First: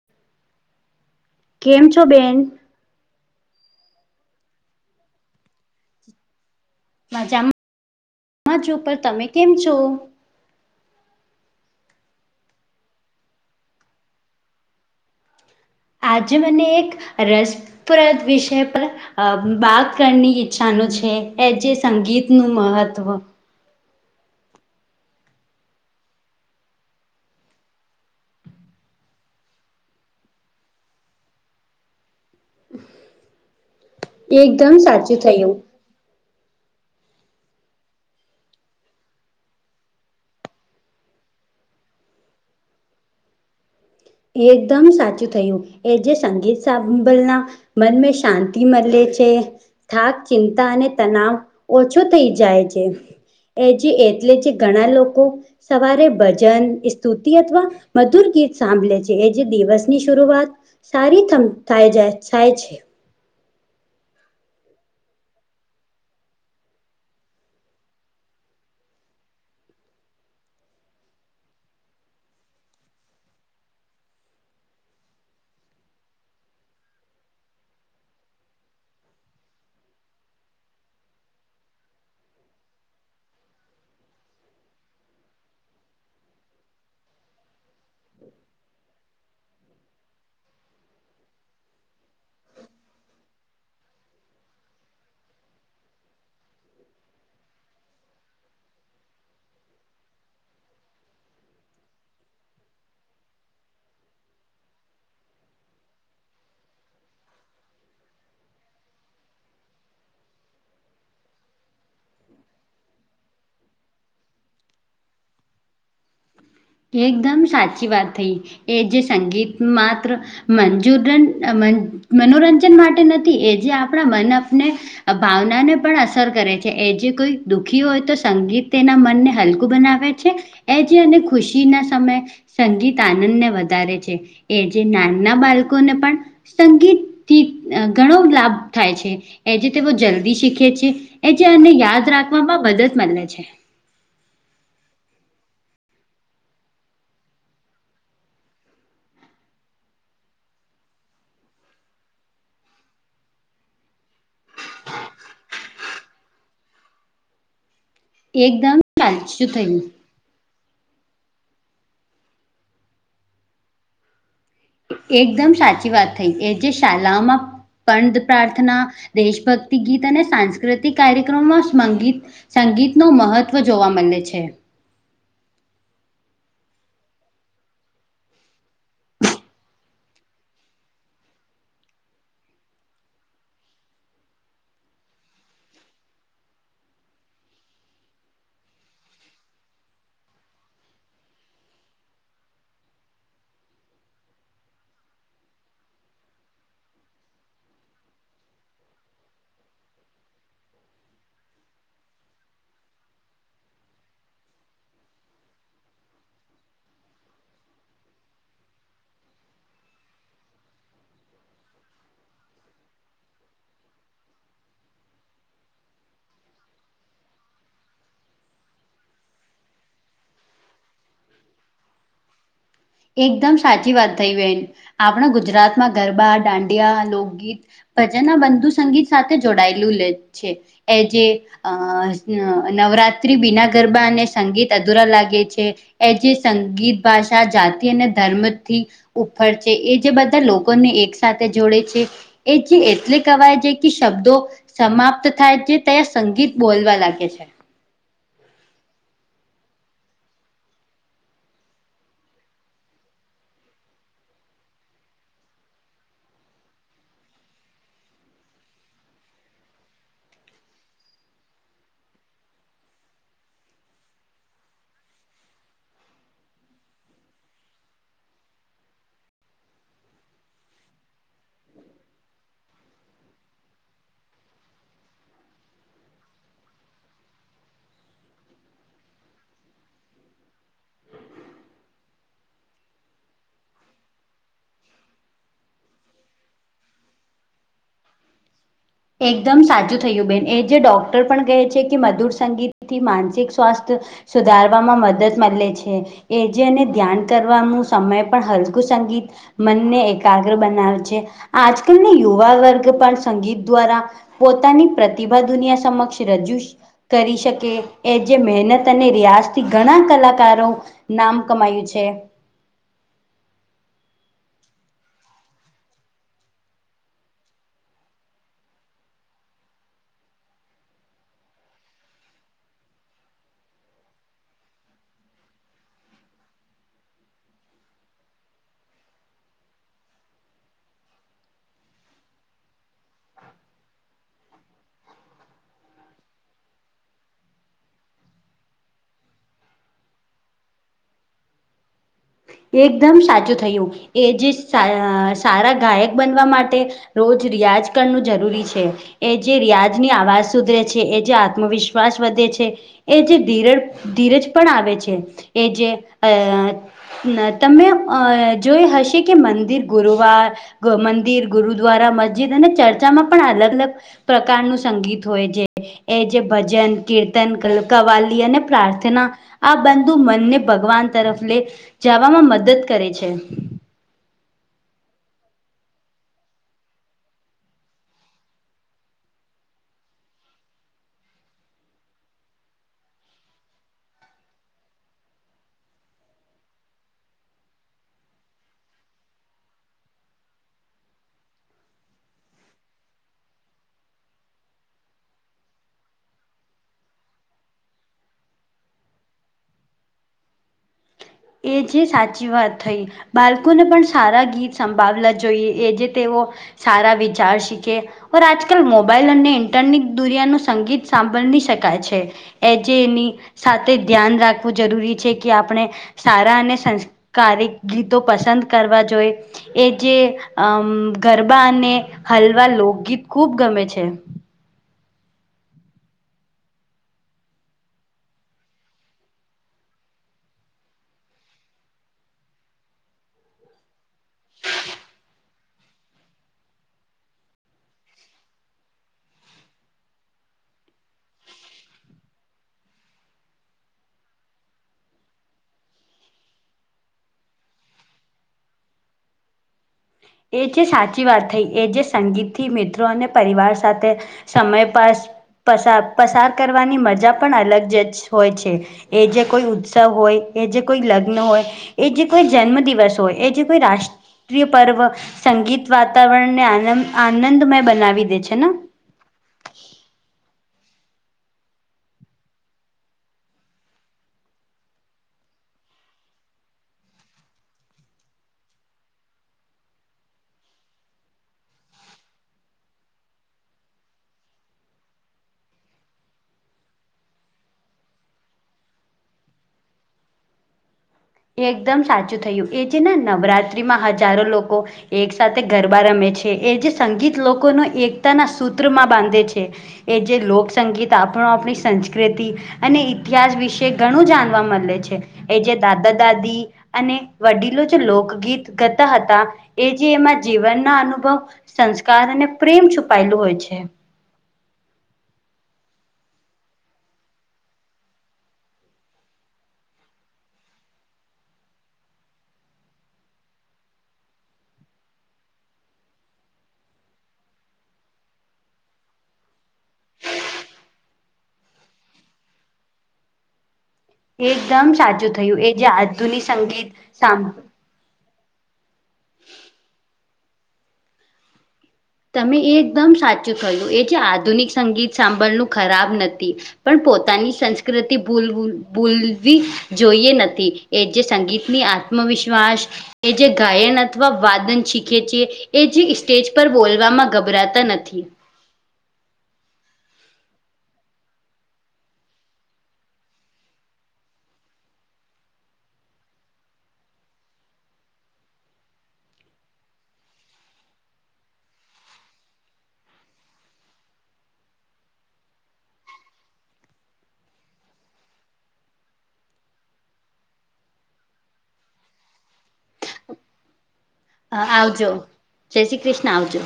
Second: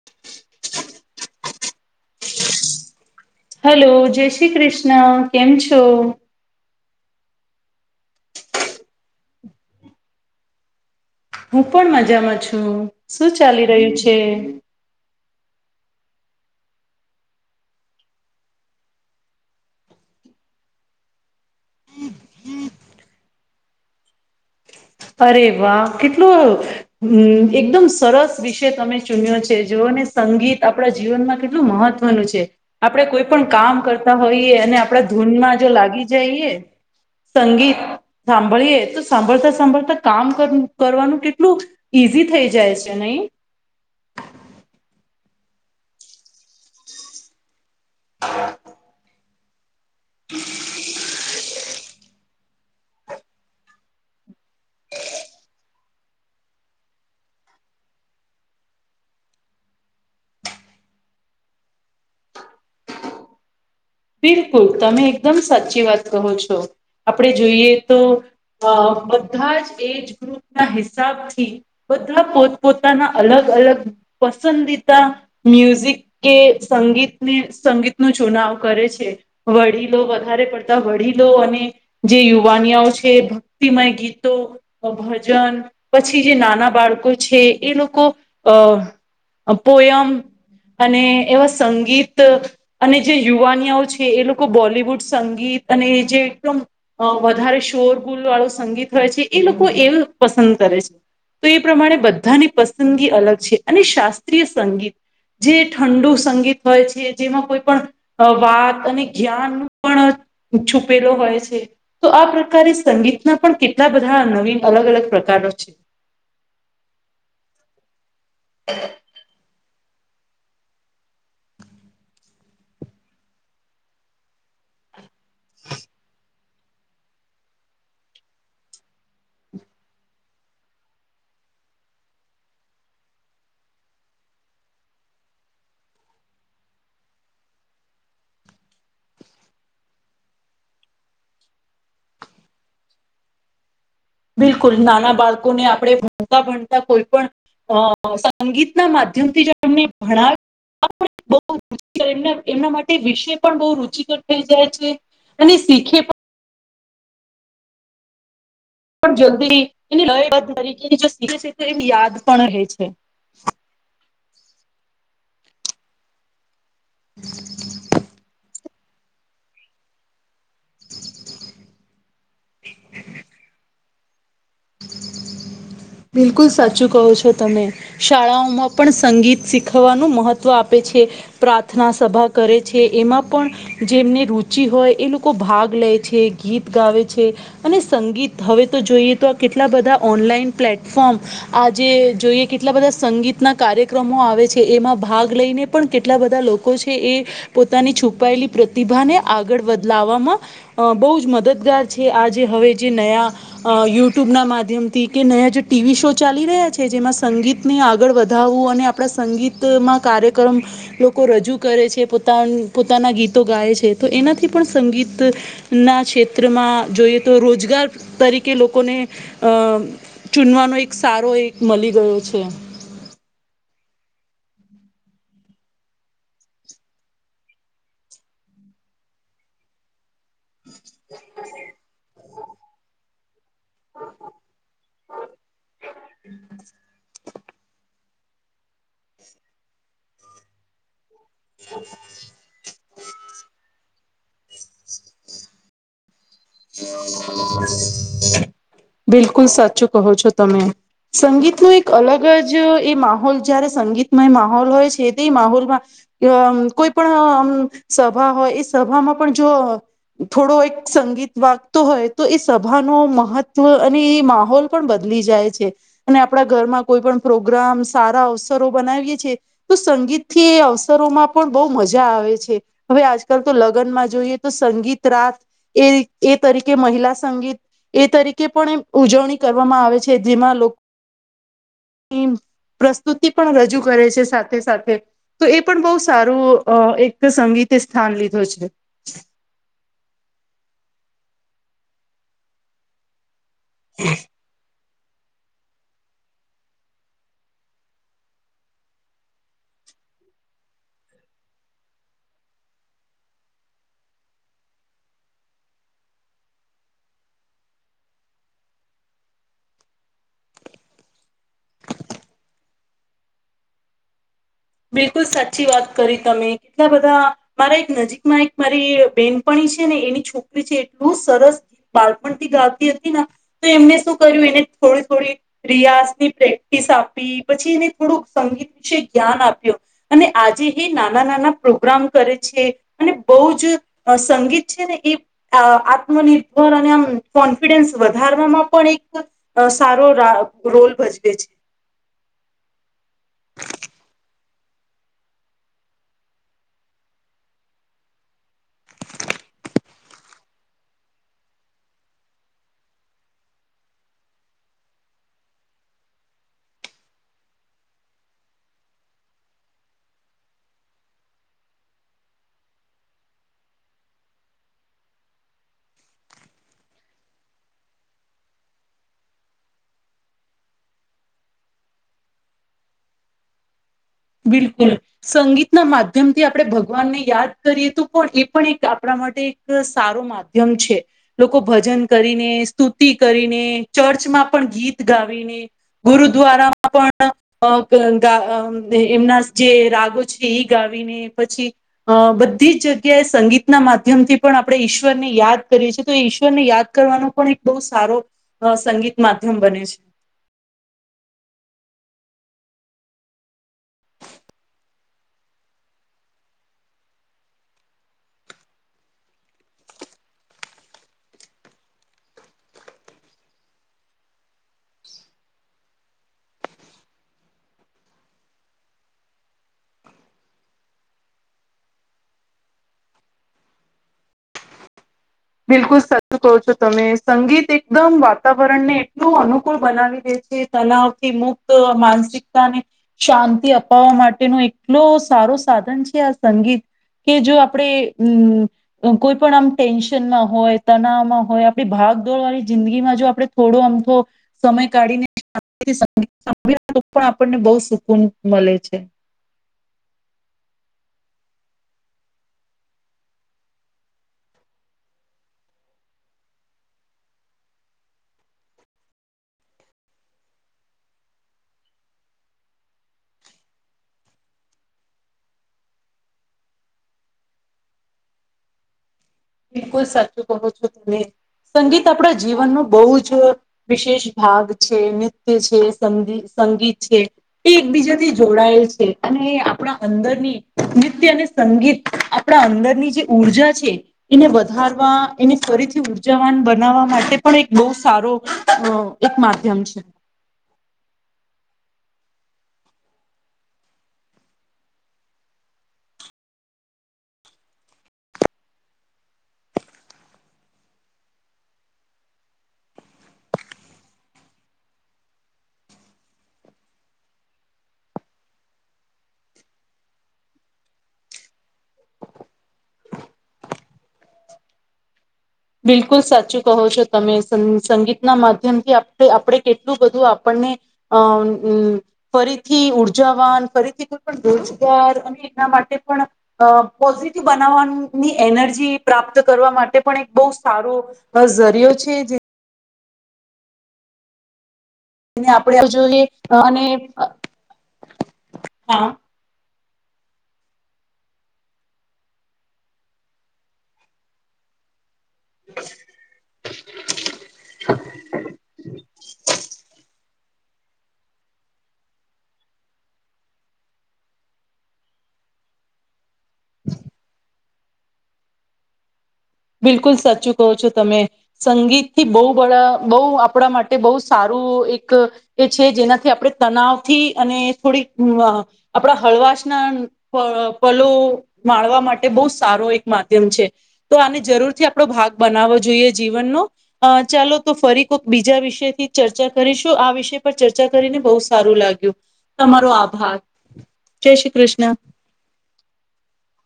[inaudible] કેમ છો બેન? હલો, જય શ્રી કૃષ્ણા કેમ છો? માજા છુ પર તમે કેમ છો? હું પણ મજામાં છું શું ચાલી રહ્યું છે? આજે મને એક રસપ્રદ વિષય પર અ બાત કરની ઈચ્છાનું છે એ જે સંગીતનું મહત્વ અરે વાહ કેટલું હમ, એકદમ સરસ વિષય તમે ચુન્યો છે જોઓને સંગીત આપણા જીવનમાં કેટલું મહત્ વનુ છે આપણે કોઈ પણ કામ કરતા હોઈએ એકદમ અને આપડા સાચું થયું ધૂનમાં જો લાગી જઈએ સંગીત સાંભળીએ તો સાંભળતા સાંભળ કામ કરવાનું કેટલું ઈઝી થઈ જાય છે નઈ. એકદમ સાચું થયું એ જે સંગીત સાભલના મનને શાંતિ મલે છે થાક ચિંતા અને તનાવ ઓ છો થઈ જાય છે એ જે એટલે જે ઘણા લોકો સવારે ભજન, સ્તુતિ અથવા મધુર ગીત સાંભલે છે. જે જ દિવસની શરુઆત સારી થાય જાય થાય છે. બિલકુલ, તમે એકદમ સાચી વાત કહો છો. આપણે જોઈએ તો અ બધા જ એજ ગ્રુપના હિસાબથી. બધાં પોત પોતાના અલગ અલગ પસંદીતા મ્યુઝિક કે સંગીતને સંગીતનો ચુનાવ કરે છે. વડીલો વધારે પડતા વડીલો અને જે યુવાનિયાઓ છે ભક્તિમય ગીતો ભજન પછી જે નાના બાળકો છે એ લોકો અ પોયમ અને એવા સંગીત અને જે યુવાનઓ છે એ લોકો બોલિવુડ સંગીત અને જે એકદમ અ વધારે શોર ગુલ વાળું સંગીત હોય છે એ લોકો એવ પસંદ કરે છે. તો એ પ્રમાણે બધાની પસંદગી અલગ છે અને શાસ્ત્રીય સંગીત. જે ઠંડુ સંગીત હોય છે જેમાં કોઈ પણ અ વાત અને જ્ઞાન ન પણ છુપેલો હોય છે તો આ પ્રકારે સંગીતના પણ કેટલા બધા નવીન અલગ અલગ પ્રકારનો છે. એકદમ સાચી વાત થઈ એ જે સંગીત માત્ર મંજુરન મનોરંજન માટે નથી એ જે આપણા મનઅપને ભાવના ને પણ અસર કરે છે એ જે કોઈ દુઃખી હોય તો સંગીત તેના મનને હલકું બનાવે આવે છે એ જે અને ખુશી ના સમય સંગીત આનંદને વધારે છે એ જે નાનના બાળકોને પણ સંગીત થી ઘણો લાભ થાય છે. એ જે તે બ જલ્દી શીખે છે એ જે આને યાદ રાખવામાં મદદ મળે છે. બિલકુલ નાના બાળકોને આપણે ભણતા ભણતા કોઈ પણ અ સંગીત ના માધ્યમથી જો તમને ભણાવ બ એમ એમના માટે વિષય પણ બહુ રુચિકર થઈ જાય છે. અને શીખે પણ એકદમ પણ સાચું જલ્દી થયું એ તરીકેી છે એ યાદ પણ રહે છે. એકદમ સાચી વાત થઈ એ જે શાલાઓમાં પંત પ્રાર્થના દેશભક્તિ ગીત અને સાસ્કૃ સાકૃતિક કાર્યક્રમોમાં સંગીત સંગીત ન મહત્વ જોવા મળે છે. બિલકુલ સાચું કહો છો તમે શાળાઓમાં પણ સંગીત શીખવવાનું મહત્વ આપે છે. પ્રાર્થના સભા કરે છે એમાં પણ જેમને રુચિ હોય એ લોકો ભાગ લે છે ગીત ગાવે છે. અને સંગીત હવે તો જોઈએ તો આ કેટલા બધા ઓનલાઈન પ્લેટફોર્મ આજે જોઈએ કેટલા બધા સંગીતના કાર્યક્રમો આવે છે એમાં ભાગ લઈને પણ કેટલા બધા લોકો છે એ પોતાની છુપાયેલી પ્રતિભા ને આગળ બદલાવામાં અ બહુ જ મદદગાર છે આજે હવે જે નયા યુટ્યુબ ના માધ્યમથી કે નયા જે ટીવી શો ચાલી રહ્યા છે જેમાં સંગીતને આગળ વધાવવું અને આપણા સંગીત માં કાર્યક્રમ લોકો રજૂ કરે છે પોતા પોતાના ગીતો ગાય છે તો એનાથી પણ સંગીત ના ક્ષેત્રમાં જોઈએ તો રોજગાર તરીકે લોકોને અ ચૂનવાનો એક સારો એ મળી ગયો છે. એકદમ સાચી વાત થઈ બેન આપણા ગુજરાતમાં ગરબા દાંડિયા લોકગીત ભજન ના બંધુ સંગીત સાથે જોડાયેલુંે છે. એ જે અ નવરાત્રી બિના ગરબા અને સંગીત અધુરા લાગે છે એ જે સંગીત ભાષા જા ધર્મથી ઉપર છે એ જે બધા લોકોને એક સાથે જોડે છે એ જે એટલે કવાય છે શબ્દો સમાપ્ત થાય છે તં સંગીત બોલવા લાગે છે બિલકુલ સાચું કહો છો તમે સંગીતનો એક અલગ જ એ માહોલ જયારે સંગીતમાં એ માહોલ હોય છે તે એ માહોલમાં કોઈ પણ સભા હોય એ સભામાં પણ જો થોડો એક સંગીત વાગતો હોય તો એ સભા ન મહત્વ અને એ માહોલ પણ બદલી જાય છે અને આપણા ઘરમાં કોઈ પણ પ્રોગ્રામ સારા અવસરો બનાવીએ છીએ તો સંગીતથી અવસરોમાં પણ બહુ મજા આવે છે હવે આજકાલ તો લગ્નમાં જોઈએ તો સંગીત રાત એ એ તરીકે મહિલા સંગીત એ તરીકે પણ ઉજવણી કરવામાં આવે છે જેમાં લોકો પ્રસ્તુતિ પણ રજૂ કરે છે સાથે સાથે તો એ પણ બહુ સારું એક સંગીતે સ્થાન લીધું છે એકદમ સાચું થયું બેન એ જે ડોક્ટર પણ ગહે છે કે મધુર સંગીત થી માનસિક સ્વાસ્થ સુધાર વામાં મદદ મળે છે એ જેને ધ્યાન કરવાનું સમય પણ હલકું સંગીત મનને એકાગ્ર બનાવે છે આજકાલને યુવા વર્ગ પણ સંગીત દ્વારા પોતાની પ્રતિભા દુનિયા સમક્ષ રજૂ કરી શકે એ જે મહેનત અને રિયાઝથી ઘણા કલાકારો નામ કમાયું છે. બિલકુલ સાચી વાત કરી તમે કેટલા બધા મારા એક નજીકમાં એક મારી બેનપણી છે ને એની છોકરી છે એટલું સરસ બાળપણ થી ગાતી હતી તો એમને શું કર્યું એને થોડી થોડી રિયાસની પ્રેક્ટિસ આપી પછી એને થોડુંક સંગીત વિશે જ્ઞાન આપ્યું અને આજે એ નાના નાના પ્રોગ્રામ કરે છે અને બહુ જ અ સંગીત છે ને એ આ આત્મનિર્ભર અને આમ કોન્ફિડન્સ વધારવામાં પણ એક અ સારો રા રોલ ભજવે છે. એકદમ સાચું થયું એ જે સા સારા ગાયક બનવા માટે રોજ રિયાજ કરવું જરૂરી છે. એ જે રિયાજની આવાજ સુધરે છે એ જે આત્મવિશ્વાસ વધે છે એ જે ધીરજ ધીરજ પણ આવે છે એ જે અ ના તમે અ જોઈ હશે કે મંદિર ગુરુવાર ગ મંદિર ગુરુદ્વારા મસ્જિદ અને ચર્ચામાં પણ અલગ અલગ પ્રકારનું સંગીત હોય છે. એ જે ભજન, કીર્તન, ક કવાલી અને પ્રાર્થના આ બંધુ મનને ભગવાન તરફ લે જવામાં મદદ કરે છે. બિલકુલ સંગીતના માધ્યમ થી આપણે ભગવાનને યાદ કરીએ તો પણ એ પણ એક આપણા માટે એક સારો મા માધ્યમ છે. લોકો ભજન કરીને સ્તુતિ કરીને ચર્ચમાં પણ ગીત ગાવીને ગુરુદ્વારામાં પણ અ બ ગા એમના જે રાગો છે એ ગાવીને પછી અ બધી જ જગ્યાએ સંગીતના માધ્યમથી પણ આપણે ઈશ્વર ને યાદ કરીએ છીએ તો ઈશ્વરને યાદ કરવાનું પણ એક બહુ સારો સંગીત માધ્યમ બને છે. એ જે સાચી વાત થઈ બાળકોને પણ સારા ગીત સંભાવલા જોઈએ એ જે તેઓ સારા વિચાર શીખે ઓ આજકાલ મોબાઈલ અને ઇન્ટરનેટ દુરિયા નુ સંગીત સાંભળી શકાય છે. એ જે એની સાથે ધ્યાન રાખવું જરૂરી છે કે આપણે સારા અને સંસ્કારિક ગીતો પસંદ કરવા જોઈ એ જે અ ગરબા અને હલવા લોકગીત ખુબ ગમે છે. બિલકુલ સાચું કહો છો તમે સંગીત એકદમ વાતાવરણ ને એટલું અનુકૂળ બનાવી દે છે. તલાવ થી મુક્ત માનસિકતાને શાંતિ અપાવવા મા ટે નો એટલો સારો સાધન છે આ સંગીત કે જો આપણે કોઈ પણ આમ ટેનસ સન માં હોય તણવમાં હોય આપણી ભાગદોડ વાળી જિંદગીમાં જો આપડે થોડો આમ તો સમય કાઢીને તો પણ આપણને બહુ સુકૂન મળે છે એ જે સાચી વાત થઈ એ જે સંગીત થી મિત્રો અને પરિવાર સાથે સમય પાસ પસા પસાર કરવાની મજા પણ અલગ જ જ હોય છે. એ જે કોઈ ઉત્સવ હોય એ જે કોઈ લગ્ન હોય એ જે કોઈ જન્મ દિવસ હોય એ જે કોઈ રાષ્ટ્રીય પર્વ સંગીત વાતાવરણને આનંદ આનંદમય બનાવી દે છે ને? બિલકુલ સાચું કહો છો તમે સંગીત આપણા જીવનનું બહુ જ વિશેષ ભાગ છે, નૃત્ય છે, સંગી સંગીત છે, એ એકબીજાથી જોડાયેલ છે અને આપણા અંદરની નિત્ય્ને સંગીત આપણા અંદરની જે ઉર્જા છે એને વધારવા એને ફરીથી ઉર્જાવાન બનાવવા માટે પણ એક બહુ સારો અ એક માધ્યમ છે. એ એકદમ સાચું થયું એ જે નવરાત્રીમાં હજારો લોકો એક સાથે ગરબા રમે છે એ જે સંગીત લોકોનો એકતાના સૂત્રમાં બાંધે છે. એ જે લોક સંગીત આપણો આપણી સંસ્કૃતિ અને ઇતિહાસ વિશે ઘણું જાણવા મળે છે એ જે દાદા દાદી અને વડીલો જે લોકગીત કરતા હતા એ જે એમાં જીવનના અનુભવ સંસ્કાર અને પ્રેમ છુપાયેલું હોય છે. બિલકુલ સાચું કહો છો તમે સ સંગીતના માધ્યમથી આપણે કેટલું બધું આપણને હ હમ ફરીથી ઉર્જાવાન ફરીથી કોઈ પણ રોજગાર અને એના માટે પણ અ પોઝિટિવ બનાવવાની એનર્જી પ્રાપ્ત કરવા માટે પણ એક બહુ સારોઝરિયો છે. એકદમ સાચું જેને થયું એ જે આપણે આધુનિક સંગીત સાભળ હા તમે એ એકદમ સાચું થયું એ જે આધુનિક સંગીત સાંભળનું ખરાબ નથી પણ પોતાની સંસ્કૃતિ ભૂલવુ ભૂલવી જોઈએ નથી એ જે સંગીતની આત્મવિશ્વાસ એ જે ગાયન અથવા વાદન શીખે છી એ જે સ્ટેજ પર બોલ વા માં ગભરાતા નથી. બિલકુલ સાચું કહો છો તમે. સંગીતથી બહુ બા બહુ આપણા માટે બહુ સારું એક એ છે જેનાથી આપણે તનાવથી અને થોડીક આપણા હળવાશના પ પલો માળવા માટે બહુ સારો એક માધ્યમ છે. તો આને જરૂરથી આપણો ભાગ બનાવવો જોઈએ જીવનનો અ ચાલો તો ફરી કોક બીજા વિષ થી ચર્ચા કરીશું આ વિષય પર ચર્ચા કરીને બહુ સારું લાગ્યું તમારો આભાર. જય શ્રી કૃષ્ણ આવજો જય શ્રી કૃષ્ણ આવજો.